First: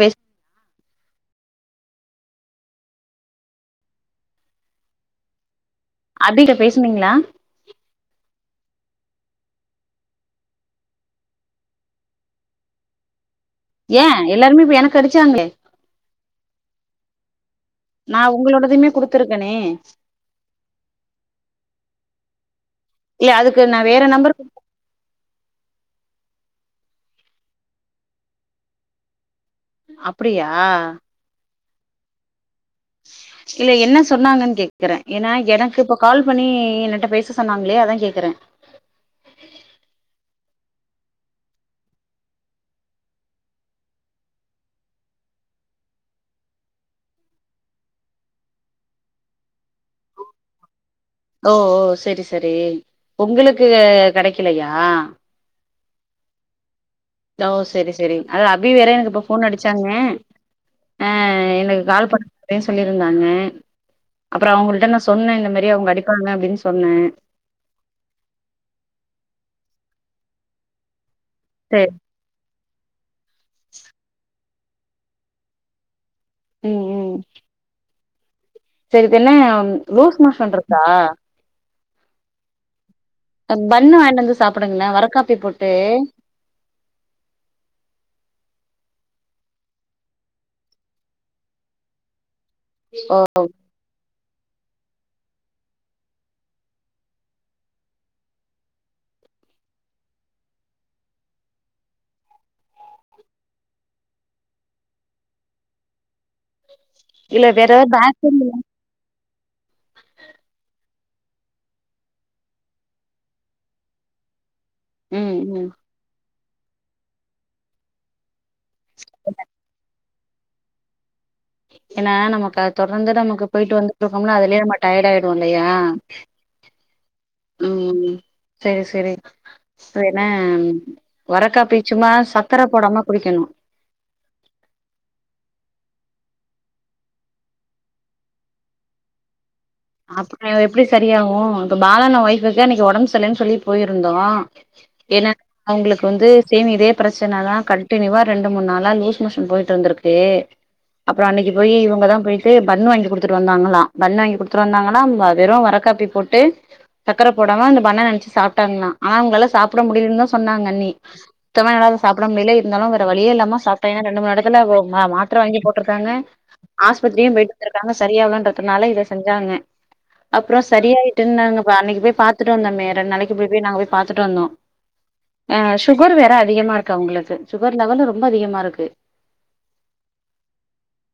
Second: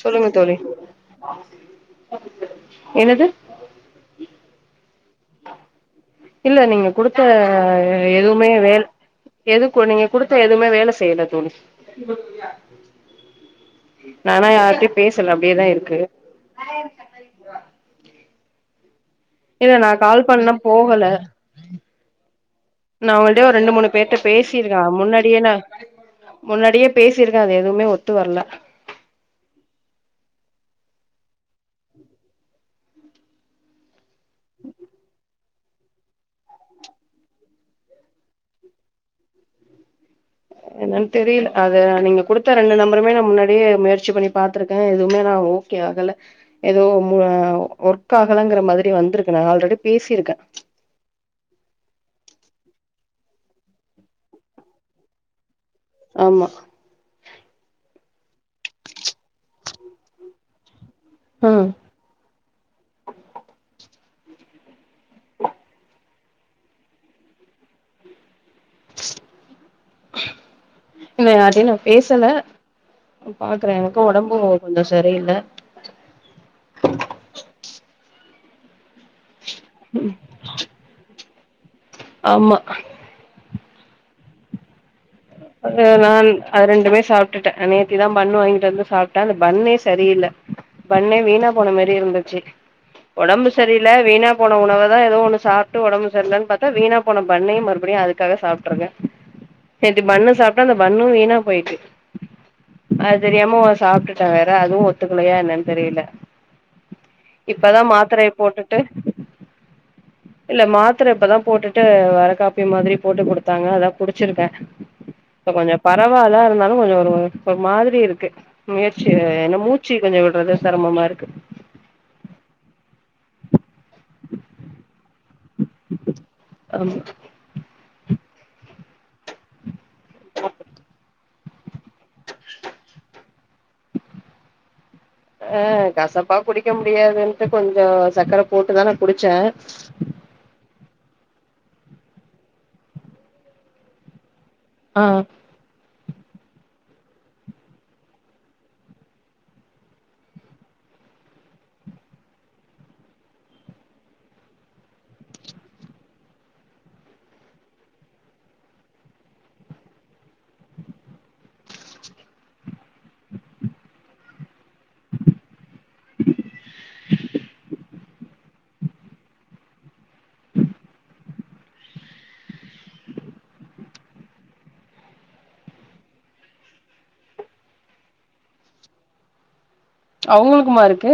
பேச சொல்லுங்க தோழி என்னது அபிட்ட இல்ல நீங்க பேசுனீங்களா குடுத்த எதுவுமே வேல எதுக்கு நீங்க குடுத்த எதுமே வேல செய்யல தோழி ஏ எல்லாருமே இப்ப எனக்கு அடுச்சாங்களே தா இருக்கு நா உங்களோடதயுமே குடு இல்ல நா கால் பண்ணா போகல நா இல்ல ஒங்கள்டயு ஒரு அதுக்கு ரெண்டு நா மூணு வேற பேருட்ட நம்பர் பேசி ருக்க முன்னாடியே நா முன்னாடியே பேசிருக்கே அது எதுமே ஒத்துவர்ல அப்புடியா இல்ல என்ன சொன்னாகன் கேக்குறே ஏனா எனக்கு பக் கால் பண்ணி என்னட்ட பேச சொன்னாங்களே அதா கேக்குறே என்னன் தெரில அது நீங்க குடுத்த ரெண்டு நம்பருமே நா முன்னாடியே முயற்சி பண்ணி பாத்துருக்கே எதுமே நா ஓ கே ஆகல எது மோ ஒர்க்காலங்கற மாரி வந்திருக்கு நா ஆல்ரெடி பேசிருக்கே ஓ ஓ செரி செரி உங்களுக்கு கெடக்கலயா ஆமா ஓ செரி செரி அதல அபி வேற எனக்கு இப்ப ஃபோன் அடிச்சாங்க ஆ ம் எனக்கு கால் பண் பயே சொல்லியிருந்தாங்க அப்பறோ அவுங்கள்ட்ட நா சொன்ன இந்த மாரி அவங்க அடிப்பாங்க அப்டின்னு சொன்னே இத யார்டயு நா செரி பேசல பாக்குறே எனக்கு ஒடம்பு ஒ கொஞ்ச சரி இல்ல ம் ம் செரிதென்ன லூஸ் மோஷன் இருக்கா ஆமா த பண்ணு வாய்ண்டு வந்து சாப்புடுங்ளே வரக்காப் அது நான் அது ரெண்டுமே சாப்ட்டுட்டே நேத்திதா பண்ணு வாங்கிட்டு வந்து சாப்ட்ட அந்த பண்ணே சரியில்ல பண்ணே வீணா போன மாரியே இருந்துச்சு ஒடம்பு சரி இல்ல வீணாப் போன உணவு தா எதோ ஒன்னு சாப்ட்டு ஒடம்பு சரிலன்பாத்தா வீணா போன பண்ணே மறுபடியு அதுக்காக சாப்ட்டுருக்க பண்ணு சாப்ட்டா அந்த பண்ணு வீணா போயிட்டு அது தெரியாம ஒ சாப்ட்டுட்ட வேற அதுவு ஒத்துக்கலையா என்னனு தெரியல இல்ல வேற இப்பதா பேக்கரி மாத்திரைய போட்டுட்டு இல்ல மாத்திர இப்பதா போட்டுட்டு வேற காப்பி மாதிரி போட்டு குடுத்தாங்க அதா குடிச்சிருக்கே ம் இப்ப ம் கொஞ்ச பரவால இருந்தாலு கொஞ்சொ ஒரு ஒரு மாதிரி இருக்கு முயற்சி வே என்ன மூச்சு கொஞ்ச விடுறது செரமமா இருக்கு ஏன்னா நமக்கு அது தொடர்ந்து நமக்கு போயிட்டு வந்துட்டு இருக்கோம்ல அதுலயே நம்ம டயர்ட் ஆய் டுவோ இல்லையா ஆமா ம் செரி செரி சொ என்ன வரக்காப்பி சும்மா சக்கர போடாம குடிக்கணு ஆ கசப்பா குடிக்க முடியாதுன்ட்டு கொஞ்சோ சக்கர போட்டுதா நா குடிச்சே அப்புற எப்டி சரியாகு இப்ப பாலாண்ண ஒய்ஃபுக்கு இன்னைக்கு ஒடம்பு சரில்லன்னு சொல்லி போயிருந்தோ ஆ என்ன அவுங்களுக்கு வந்து சேம் இதே பிரச்சனதா கண்டினியூவா ரெண்டு மூணு நாளா லூஸ் மோஷன் போயிட்டு இருந்திருக்கு அப்புறோ அன்னைக்கு போய் இவங்கதா போயிட்டு பண் வாங்கி குடுத்துட்டு வந்தாங்களா பன் வாங்கி குடு த்து வந்தாங்கன்னா வெறு வர காப்பி போட்டு சக்கர போடாம அந்த பன்ன நனச்சு சாப்ட்டாங்களா ஆனா அவங்களாலா சாப்புட முடியலன்தா சொன்னாங்க அண்ணி சுத்தமா என்னால சாப்ட முடியலே இருந்தாலு வேற வழியே இல்லாம சாப்ட்டே எனா ரெண்டு மூணு எடத்துல வு மா மாத்ர வாங்கி போட்ருக்காங்க ஆஸ்பத்திரியு போயிட்டே வத்துருக்காங்க சரியாகலன்றதுனால இத செஞ்சாங்க அப்புற சரியாயிட்டுன்னாங்க நா அன்னைக்கு போய் பாத்துட்டு வந்தோமே ரெண்டு நாளைக்கு போய் போய் நாங்க போய் பாத்துட்டு வந்தோ அ சுகர் வேற அதிகமா இருக்கு அவங்களுக்கு சுகர் லெவலு ரொம்ப அதிகமா இருக்கு [unintelligible] [inaudible] அவங்களுக்குமா இருக்கு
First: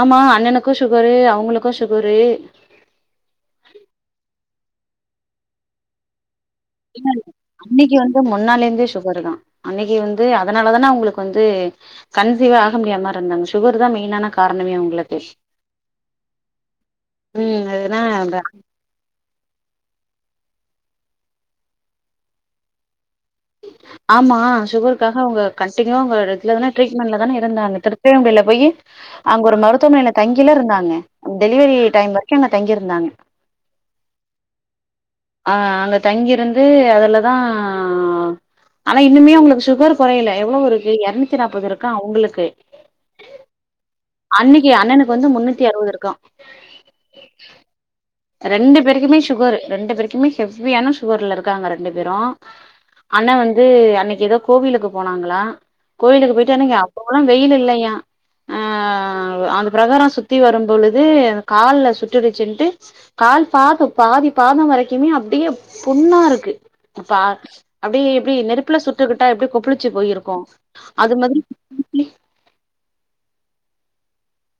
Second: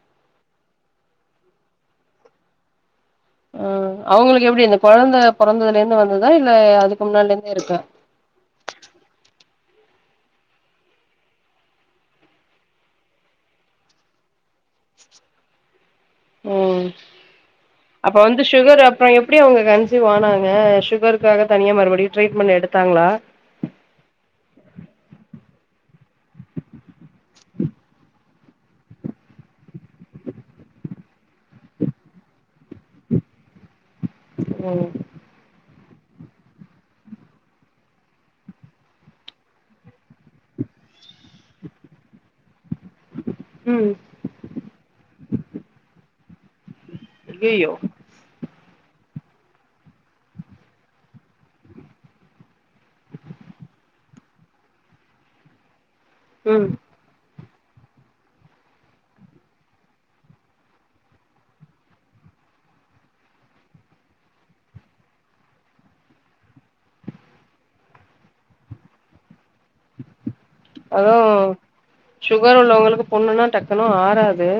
ஆமா அண்ணனுக்கு சுகரு அவங்களுக்கு சுகரு ஆ அவங்களுக்கு எப்டி இந்த கொழந்த பொறந்ததுல இருந்து வந்ததா இல்ல அதுக்கு முன்னால இருந்தே இருக்கா க்கு முன்னால இருந்தே சுகர் தா அன்னைக்கு வந்து அதனால தானே அவங்களுக்கு வந்து கன்சீவா ஆக முடியாம இருந்தாங்க சுகர் தா மெயின்னான காரணமே அவங்களுக்கு ம் ம் அதுனா அப்ப வந்து சுகர் அப் ப எப்டி அவங்க கன்சீவ் ஆனாங்க சுகருக்காக தனியா மறுபடியு ட்ரீட்மெண்ட் எடுத்தாங்களா [inaudible] [unintelligible] ஆமா சுகருக்காக அவங்க கண்டின்யூவா அவங்க ரெகுலரான ட்ரீட்மெண்ட்ல தானே இருந்தாங்க திருப்பியு அவங்கள்ள போய் அங்க ஒரு மருத்துவமனைல தங்கிலா இருந்தாங்க டெலிவரி டைம் வரைக்கு அங்க தங்கி இருந்தாங்க [inaudible] ம் ஆ அங்க தங்கிருந்து அதுலதா ஆனா இன்னுமே அவங்கனுககு சுகர் கொறையல எவ்ளோ இருக்கு எர்நூ அன்ஜி நாற்பது இருக்கா உங்களுக்கு ம் அன்னிக்கி அண்ணனுக்கு வந்து முன்னூத்தி அறுவது இருக்கா அய்யய்யோ ரெண்டு பேருக்குமே சுகர் ரெண்டு பேருக்குமே ஹெவியான சுகர்ல இருக்காங்க ரெண்டு பேரும் அண்ண வந்து அன்னிக்கு ஏதோ கோவிலுக்கு போனாங்களா கோவிலுக்கு போய்ட்டு ம் அன்னிக்க போலாம் வெயில் இல்லையா ஆ அந்த பிரகாரம் சுத்தி வரும் பொழுது கால்ல சுட்டுச்சுன்ட்டு கால் பாதம் பாதி பாதம் வரைக்குமே அப்டியே புண்ணா இருக்கு பா அப்டியே எப்டி நெருப்புல சுட்டுக்கிட்டா எப்டி கொப்புளிச்சு போயிருக்கும் அதா சுகர் உள்ளவங்களுக்கு புண்ணுன்னா டக்குனு ஆறாது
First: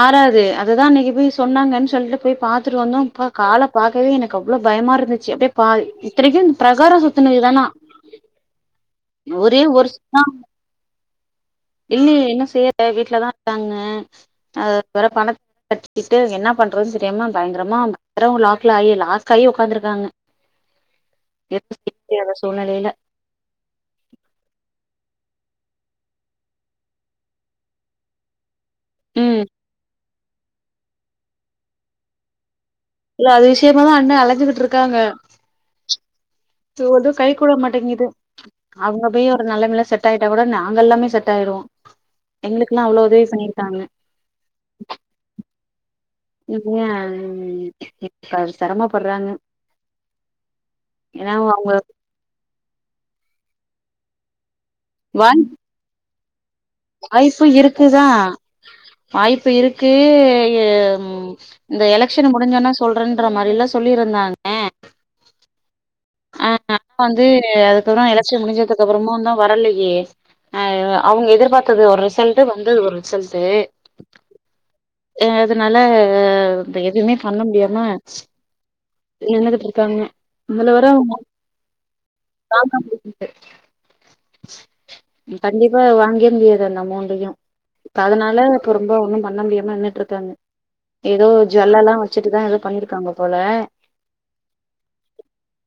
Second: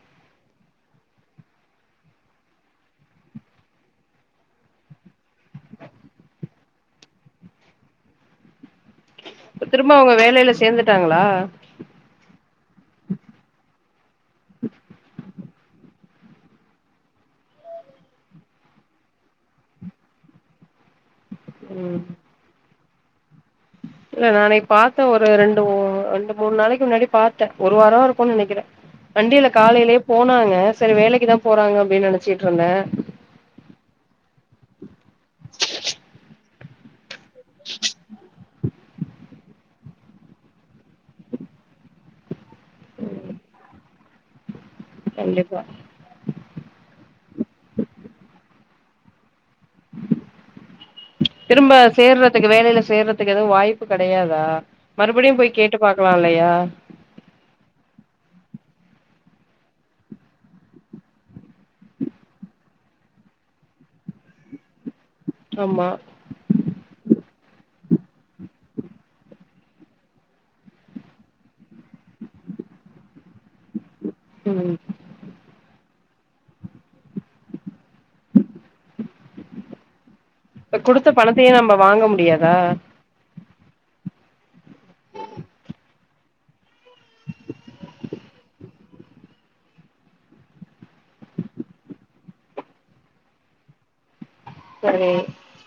ஆறாது அதுதான் அன்னிக்கு போய் சொன்னாங்கன்னு சொல்லி போய் பார்த்துட்டு வந்தோம் ப்பா கால பாக்கவே எனக்கு அவ்ளோ பயமா இருந் ச அப்டே பாதி இத்தனைக்கும் பிரகார சுத்துண இதுதானா ப்ப திரும்ப அவுங்க வேலையில சேர்ந்துட்டாங்களா இல்லயே இன்னும் செய்யற வீட்லதான் இருக்காங்க அது வேற பணத் த்த கட்டிக்கிட்டு என்ன பண்றதுன்னு தெரியாம்ம பயங்கரமா பயங்கரம் லாக்ல ஆயி லாஸ் ஆகி உக்காந்திருக்குறாங்க ம் எப்ப [unintelligible] சூழ்நிலையில இல்ல நா அன்னிக்கு பார்த்தேன் ஒரு ரெண்டு மூ ரெண்டு மூணு நாளைக்கு முன்னாடி பார்த்தேன் ஒரு வாரோ இருக்கும் நினைக்கிறேன் ம் வண்டில்ல காலையிலேயே போனாங்க சேரி வேலைக்கு தான் போறாங்க அப்டின்னு நினைச்சிட்டு இருந்தேன் இல்ல அது விஷயமா தான் அண்ண அலஞ்சுகிட்டு இருக்காங்க து வந்து கை கூட மாட்டேங்குது அவங்க போய் ஒரு நலலமயில செட் ஆயிட்டா கூட நாங்க எல்லாமே செட் ஆயிருவோம் எங்களுக்குல்லாம் அவ்ளோ உதவி பண்ணியிருக்காங்க கண்டிப்பா இன்னா இப்ப சிரமப்படுறாங்க ஏன்னா அவங்க திரும்ப சேர்ற எனக்கு வேலையில சேர்றதுக்கு எதுவும் வாய்ப்பு கிடையாதா மறுபடியும் வாய் போய் கேட்டு பாக்கலாம் இல்லையா வாய்ப்பு இருக்குதான் வாய்ப்பு இருக்கு எ ம் இந்த எலெக்ஷன் முடிஞ்சோன்னா சொல்றேன்ற மாதிரில்லாம் சொல்லிருந்தாங்க ஆமா ஆ ஆ வந்து அதுக்கப்புறம் எலக்சன் முடிஞ்சதுக்கு அப்புறமும்ந்தான் வரலையே அ அவுங்க எதிர்பார்த்தது ஒரு ரிசல்ட்டு வந்தது ஒரு ரிசல்ட்டு ம் ஆ அதனால இப்ப எதுமே பண்ண முடியாம நின்னுகிட்டு இருக்காங்க இப்ப இதுலவேற குடுத்த பணத்தையு நம்ம வாங்க முடியாதா [unintelligible] கண்டிப்பா வாங்கவே முடியாது அந்த அமௌண்டையூ இப்ப அதனால இப்ப ரொம்ப ஒண்ணும் பண்ண முடியாம நின்னுட்டுருக்காங்க ஏதோ ஜுவல்லலாம் வச்சுட்டுத்தா ஏதோ பண்ணிருக்காங்க போல சேரி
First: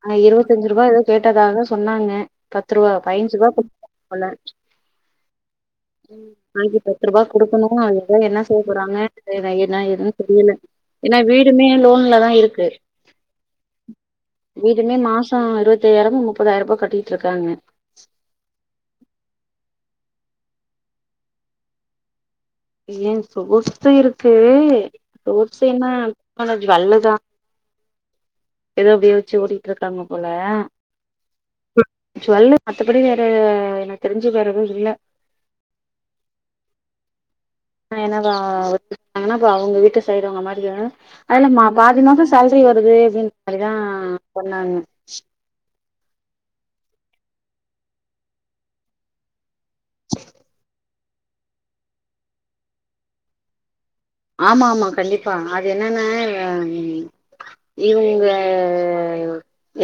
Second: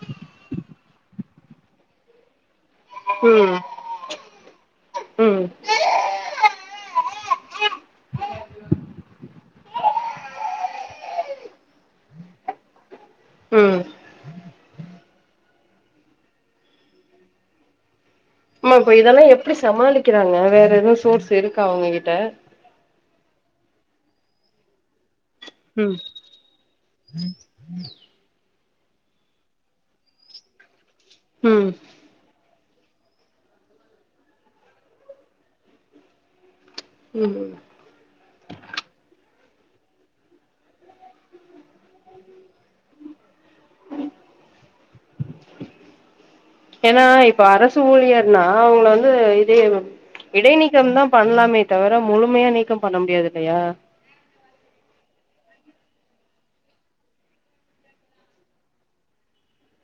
ஆ இருபத்தஞ்சு ருபா ஏதோ கேட்டதாக சொன்னாங்க பத்து ரூபா பைஞ்சு ரூபா ம் கு ஒல்ல ம் நாளிக்கி பத்து ரூபாய் குடுக்கணு அதுதா என்ன செய்ய போறாங்க என்ன ஏதுனு தெரில ஏன்னா வீடுமே லோன்லதா இருக்கு ம் வீடுமே மாஷோ அருபத்தாயிரமோ முப்பதாயிரமோ கட்டிட்டு இருக்காங்க ஆமா இப்ப இதெல்லா எப்பட சமாளிக்கிறாங்க வேற எது சோர்ஸ் இருக்கா அவங்க கிட்ட ஏன் சோர்சு இருக்கு சோர்ஸின்னா ம் அந்த ஜூவல்லுதா ஏதோ அப்டியே வெச்சு ஓட்டிட்டுருக்காங்க போல ம் ஜுவல்லூ மத்தபடி வேற எனக் தெரிஞ்சி வேறேது இல்ல ம் அ எனவா இப்ப அவங்க வீட்டு சைடு அவங்கமாரிதா அதுல மா பாதி மாசோ சேல்ரி வருது அப்டின்ற மாரிதா சொன்னாங்க ஏனா இப்ப அரசு ஊழியர்னா அவங்கள வந்து இதே இடை நீீக்கம் தா பண்லாமே தவர முழுமையா நீக்கம் பண்ண முடியாது இல்லையா ஆமா ஆமா கண்டிப்பா அது என்னனா வே ம் இவுங்க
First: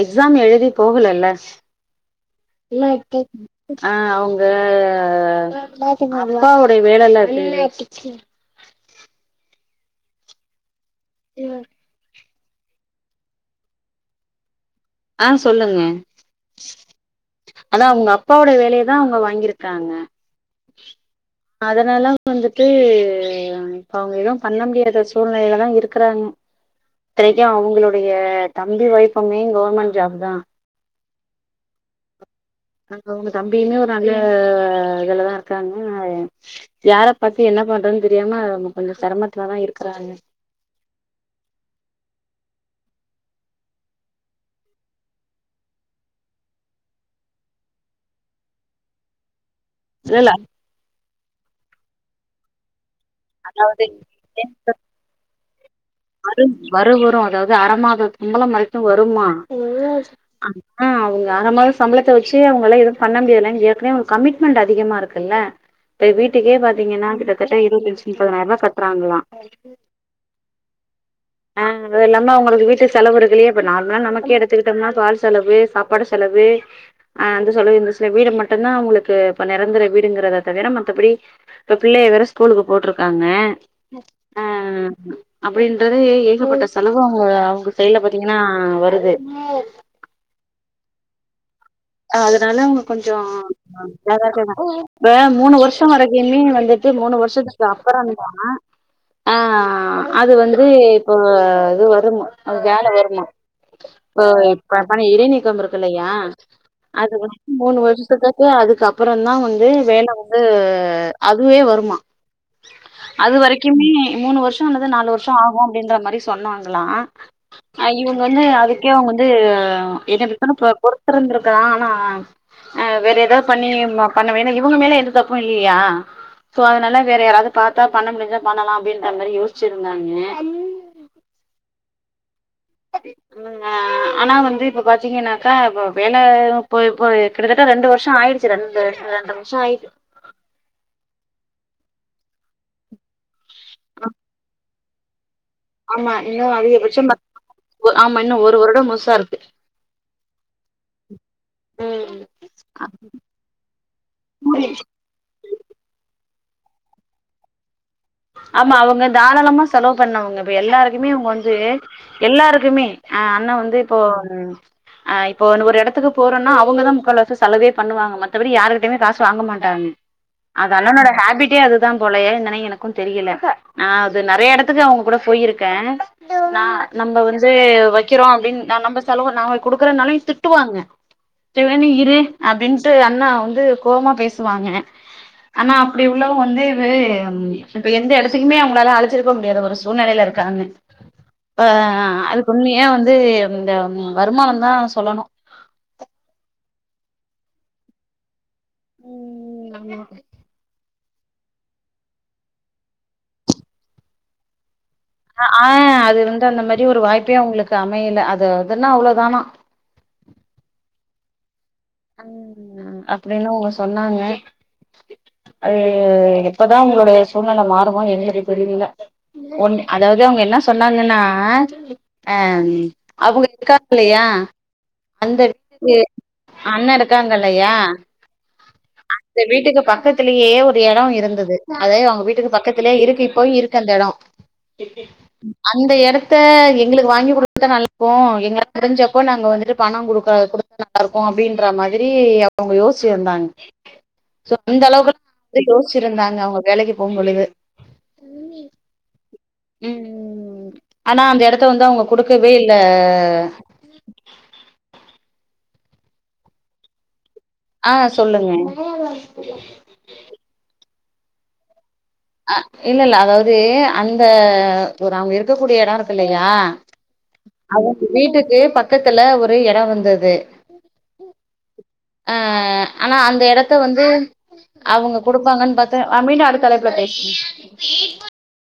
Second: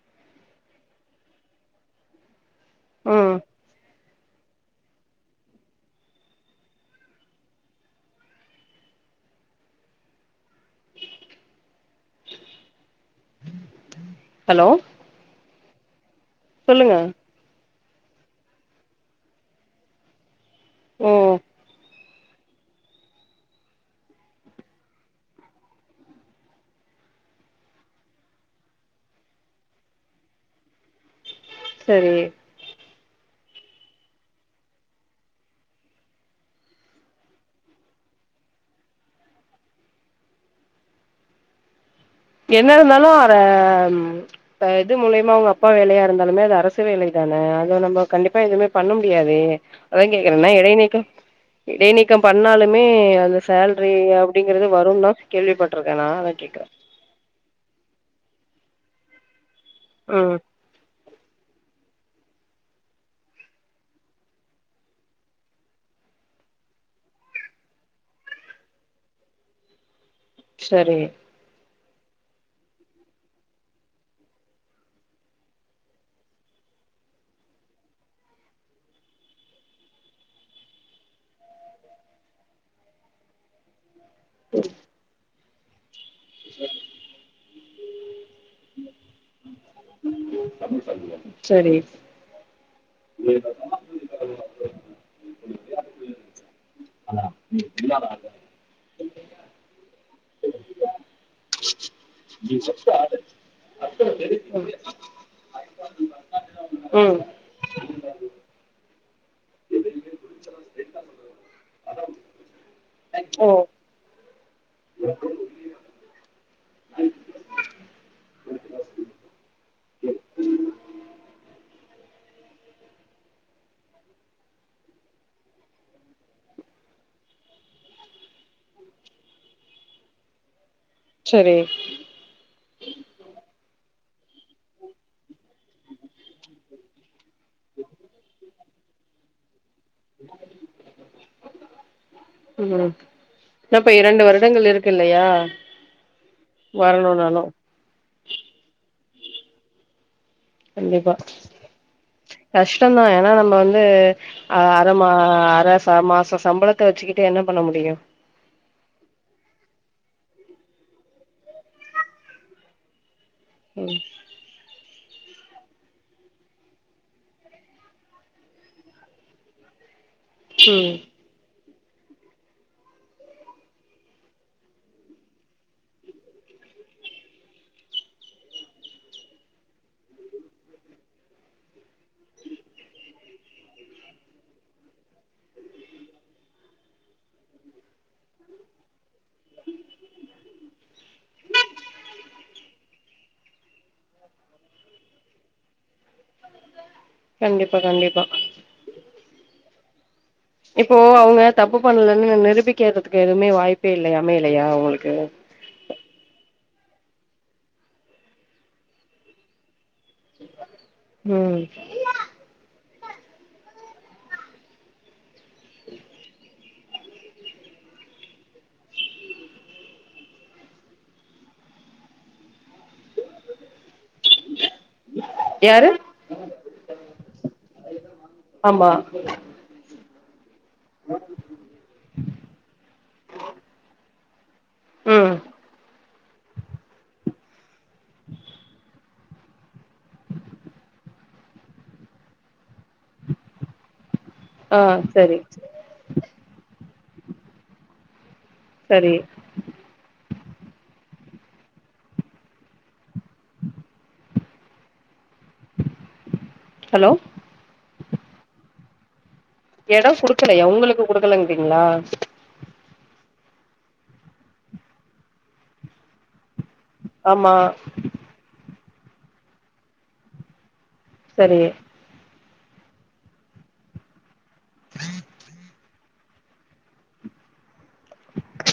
எக்ஸாம் எழுதி போகலல்ல நா இருக்கே ம் ஆ அவுங்க அப்பாவுடைய வேலை எல்லா இருக்கு இல்ல ஹலோ ஆ சொல்லுங்க சொல்லுங்க அதா அவுங்க அப்பாவோட வேலையதா அவுங்க வாங்கிருக்காங்க ஓ அதனால வந்துட்டு இப்ப அவங்க எதுவு பண்ண முடியாத சூழ்நிலைலதா இருக்கறாங்க இத்தரைக்கும் அவங்களுடைய தம்பி வைஃப்புமே கவர்மெண்ட் ஜாப் தா சரி அங்க அவுங்க தம்பியுமே ஒரு நல்ல இதுலதா இருக்காங்க யார பத்தி என்ன பண்றதுன்னு தெரியாம கொஞ்ஜோ சிரமத்துல தா இருக்கறாங்க என்ன இருந்தாலு அர ம் இப்ப இது மூலயமா அவுங்க அப்பா வேலையா இருந்தாலுமே அது அரசு வேலை தான அத நம்ம கண்டிப்பா எதுமே பண்ண முடியாதே அதா இல்ல இல்ல கேக்கற என்னா இடைநீக்கம் இடைநீக்கம் பண்ணாலுமே அ து அதாவது சேல்ரி அப்டிங்கறது வரும்னா கேள்விப்பட்ருக்கே நா அதா வரு கேக்குறே வரு வரு அதாவது அர மாசத்து சம்பளோ மட்டு வருமா ம் ஆ அவுங்க அரமாச சம்பளத்த வெச்சி அவங்கலா எதுவு பண்ண முடியாதுல்ல ஏற்கனவே கமிட்மெண்ட் அதிகமா இருக்குல்ல இப்ப வீட்டுக்கே பாத்தீங்கன்னா கிட்டத்தட்ட இருபத்தன்ஞ்ஜி நூப்பதுனாயாரூபா கட்ராங்களா சரி ஆ அது இல்லாம அவங்களுக்கு வீட்டு செலவு இருக்குல்லையே இப்ப நார்ம்லா நமக்கே எடுத்துகிட்டம்னா பால் செலவு சாப்பாடு செலவு ஆ அந்த சொலவு இந்த சில வீடு மட்டுதா அவுங்களுக்கு இப்ப நிரந்தர வீடுங்குறத தவிர மத்தபடி இப்ப பிள்ளைய வேற ஸ்கூலுக்கு போட்டுருக்காங்க ஆ அப்டின்றது ஏகப்பட்ட செலவு அவங்க அவங்க சைட்ல பாத்தீங்கன்னா வருது சரி அதனால அவுங்க கொஞ்சோ [unintelligible] ப்ப மூணு வர்ஷோ வரைக்குமே வந்துட்டு மூணு வருஷத்துக்கு அப்பறந்தா தா ஆ அது வந்து இப்போ அது வருமா வேல வருமா இப்ப பணி இடை நீக்கம் இருக் இல்லையா அது ம் வந் மூணு வருஷத்துக்கு அதுக்கு அப்பறோந் தா வந்து வேல வந்து அதுவே வருமா அது ஓ வரைக்குமே மூணு வருஷம் அல்லது நாலு வருஷம் ஆகும் அப்டின்ற மாரி சொன்னாங்ளாம் அ இவுங்க வந்து அதுக்கே அவுங்க வந்து என்ன [unintelligible] இப்ப என்ன ப பொருத்து இருந்துருக் லாம் ஆனா அ வேற ஏதாது பண்ணி பண்ணவே இவுங்க மேல எந்த தப்பும் இல்லியா சோ அதனால வேற யாராது பாத்தா பண்ண முடிஞ்சா பண்ணலாம் அப்டின்ற மாதிரி யோசிச்சுருந்தாங்க சரி ம் அ ஆனா வந்து இப்ப பாத்தீங்கன்னாக்கா இப்ப வேல இப்பொ இப்பொ கிட்டத்தட்ட ரெண்டு வருஷம் ஆயிடு ச்சு ரெண்டு ரெண்டு வருஷம் ஆய்ட்டு ம் அப்ப இரண்டு வருடங்கள் இருக் கு இல்லையா ஆமா இன்னும் அதிகபட்சம் வரணும்னாலு ஆமா ஒ இன்னும் ஒரு வருடம் முழுசா இருக்கு கண்டிப்பா ம் கஷ்டந்தான் ஏனா நம்ம வந்து அ [unintelligible] மா அர சா மாசம் சம்பளத்த வச்சுக்கிட்டு என்ன பண்ண முடியும் ஆமா அவுங்க தாராளமா செலவு பண்ணவுங்க இப்ப எல்லாருக்குமே அவுங்க வந்து எல்லாருக்குமே அ அண்ண வந்து ம் இப்போ அ இப்போ ஒரு இடத்துக்கு போறோனா அவுங்க தான் முக்கால்வாசி செலவே பண்ணுவாங்க மத்தபடி யாரு்கிட்டயுமே காசு வாங்க மாட்டாங்க அது ம் அண்ணனோட ஹேபிட்டே அதுதான் போலையே என்னனு என க்கு தெரியல நா அது நெறைய எடத்துக்கு அவுங்க கூட போயிருக்கேன் நா நம்ப வந்து வைக்குறோம் அப்டின் நம்ப செலவு நாங்க குடுக்குறனாலும் திட்டுவாங்க திவானி இரு அப்டின்ட்டு அண்ண வந்து கோவமா பேசுவாங்க ஆனா அப்டி உள்ளவுங்க வந்து இது இப்ப எந்த எடத்துக்குமே அவுங்களால அழச் சிருக்க முடியாத ஒரு சூழ்நெலைல இருக்காங்க இப்ப அது உண்மைய வந்து து இந்த ம் வருமானம் தான் சொல்லணும் கண்டிப்பா கண்டிப்பா ம் ஆமா இப்போ அவுங்க தப்பு பண்ணலன்னு நிரூபிக்கிறதுதுக்கு எதுமே வாய்ப்பே இல்லையா அமையலையா உங்களுக்கு ஆங் அது வந்து அந்த மாரி ஒரு வாய்ப்பே அவுங்களுக்கு அமையல அது அதுன்னா அவ்வளவுதானா ம் அம் அப்டின்னு அவுங்க சொன்னாங்க அது எப்பதான் உங்களோட சூழ்நிலை மாறுமோ எங்ளுக்கு தெரில ஒன் அதாது அவுங்க என்ன சொன்னாங்கன்னா அங் அவுங்க இருக்காங்லையா அந்த யாரு வீட்க்கு அண்ண இருக்காங்கல்லையா ஆமா அந்த வீட்டுக்கு பக்கத்துலேயே ஒரு ஒரு எடம் இருந்தது அதே அவுங்க வீட்டுக்கு பக்கத்துலே இருக்கு இப்பவும் இருக்கு அந்த எடம் ம் அந்த எடத்த எங்களுக்கு வாங்கி குடுத்தா நல்லக்கும் எங்க தெரிஞ்ச அப்போ நாங்க வந்துட்டு பணம் குடுக்க குடுத்தா நல்லா இருக்கும் அப்டின்ற மாதிரி அவுங்க யோசிச்சுருந்தாங்க ஆ சோஅந்த அளவுக் சரி லாம் யோசிச்சிருந்தாங்க அவுங்க வேலைக்கு போம் பொழுது சரி ம் ஆனா அந்த எடத்த வந்து அவுங்க குடுக்கவே இல்ல ஹலோ ஆ சொல்லுங்க எடம் குடுக்கலையா உங்களுக்கு குடுக்கலங்கிறீங்களா அ இல்ல இல்ல அதாவது அந்த ஒரு அவுங்க இருக்க கூடிய எடோ இருக்கு இல்லையா ஆமா அவங்க வீட்டுக்கு பக்கத்துல ஒரு எடோ வந்தது சரி அ ஆனா அந்த எடத்த வந்து அவுங்க குடுப்பாங்கனு பாத்தா அ மீண்டு அடுத்த அழை ப்பல பேச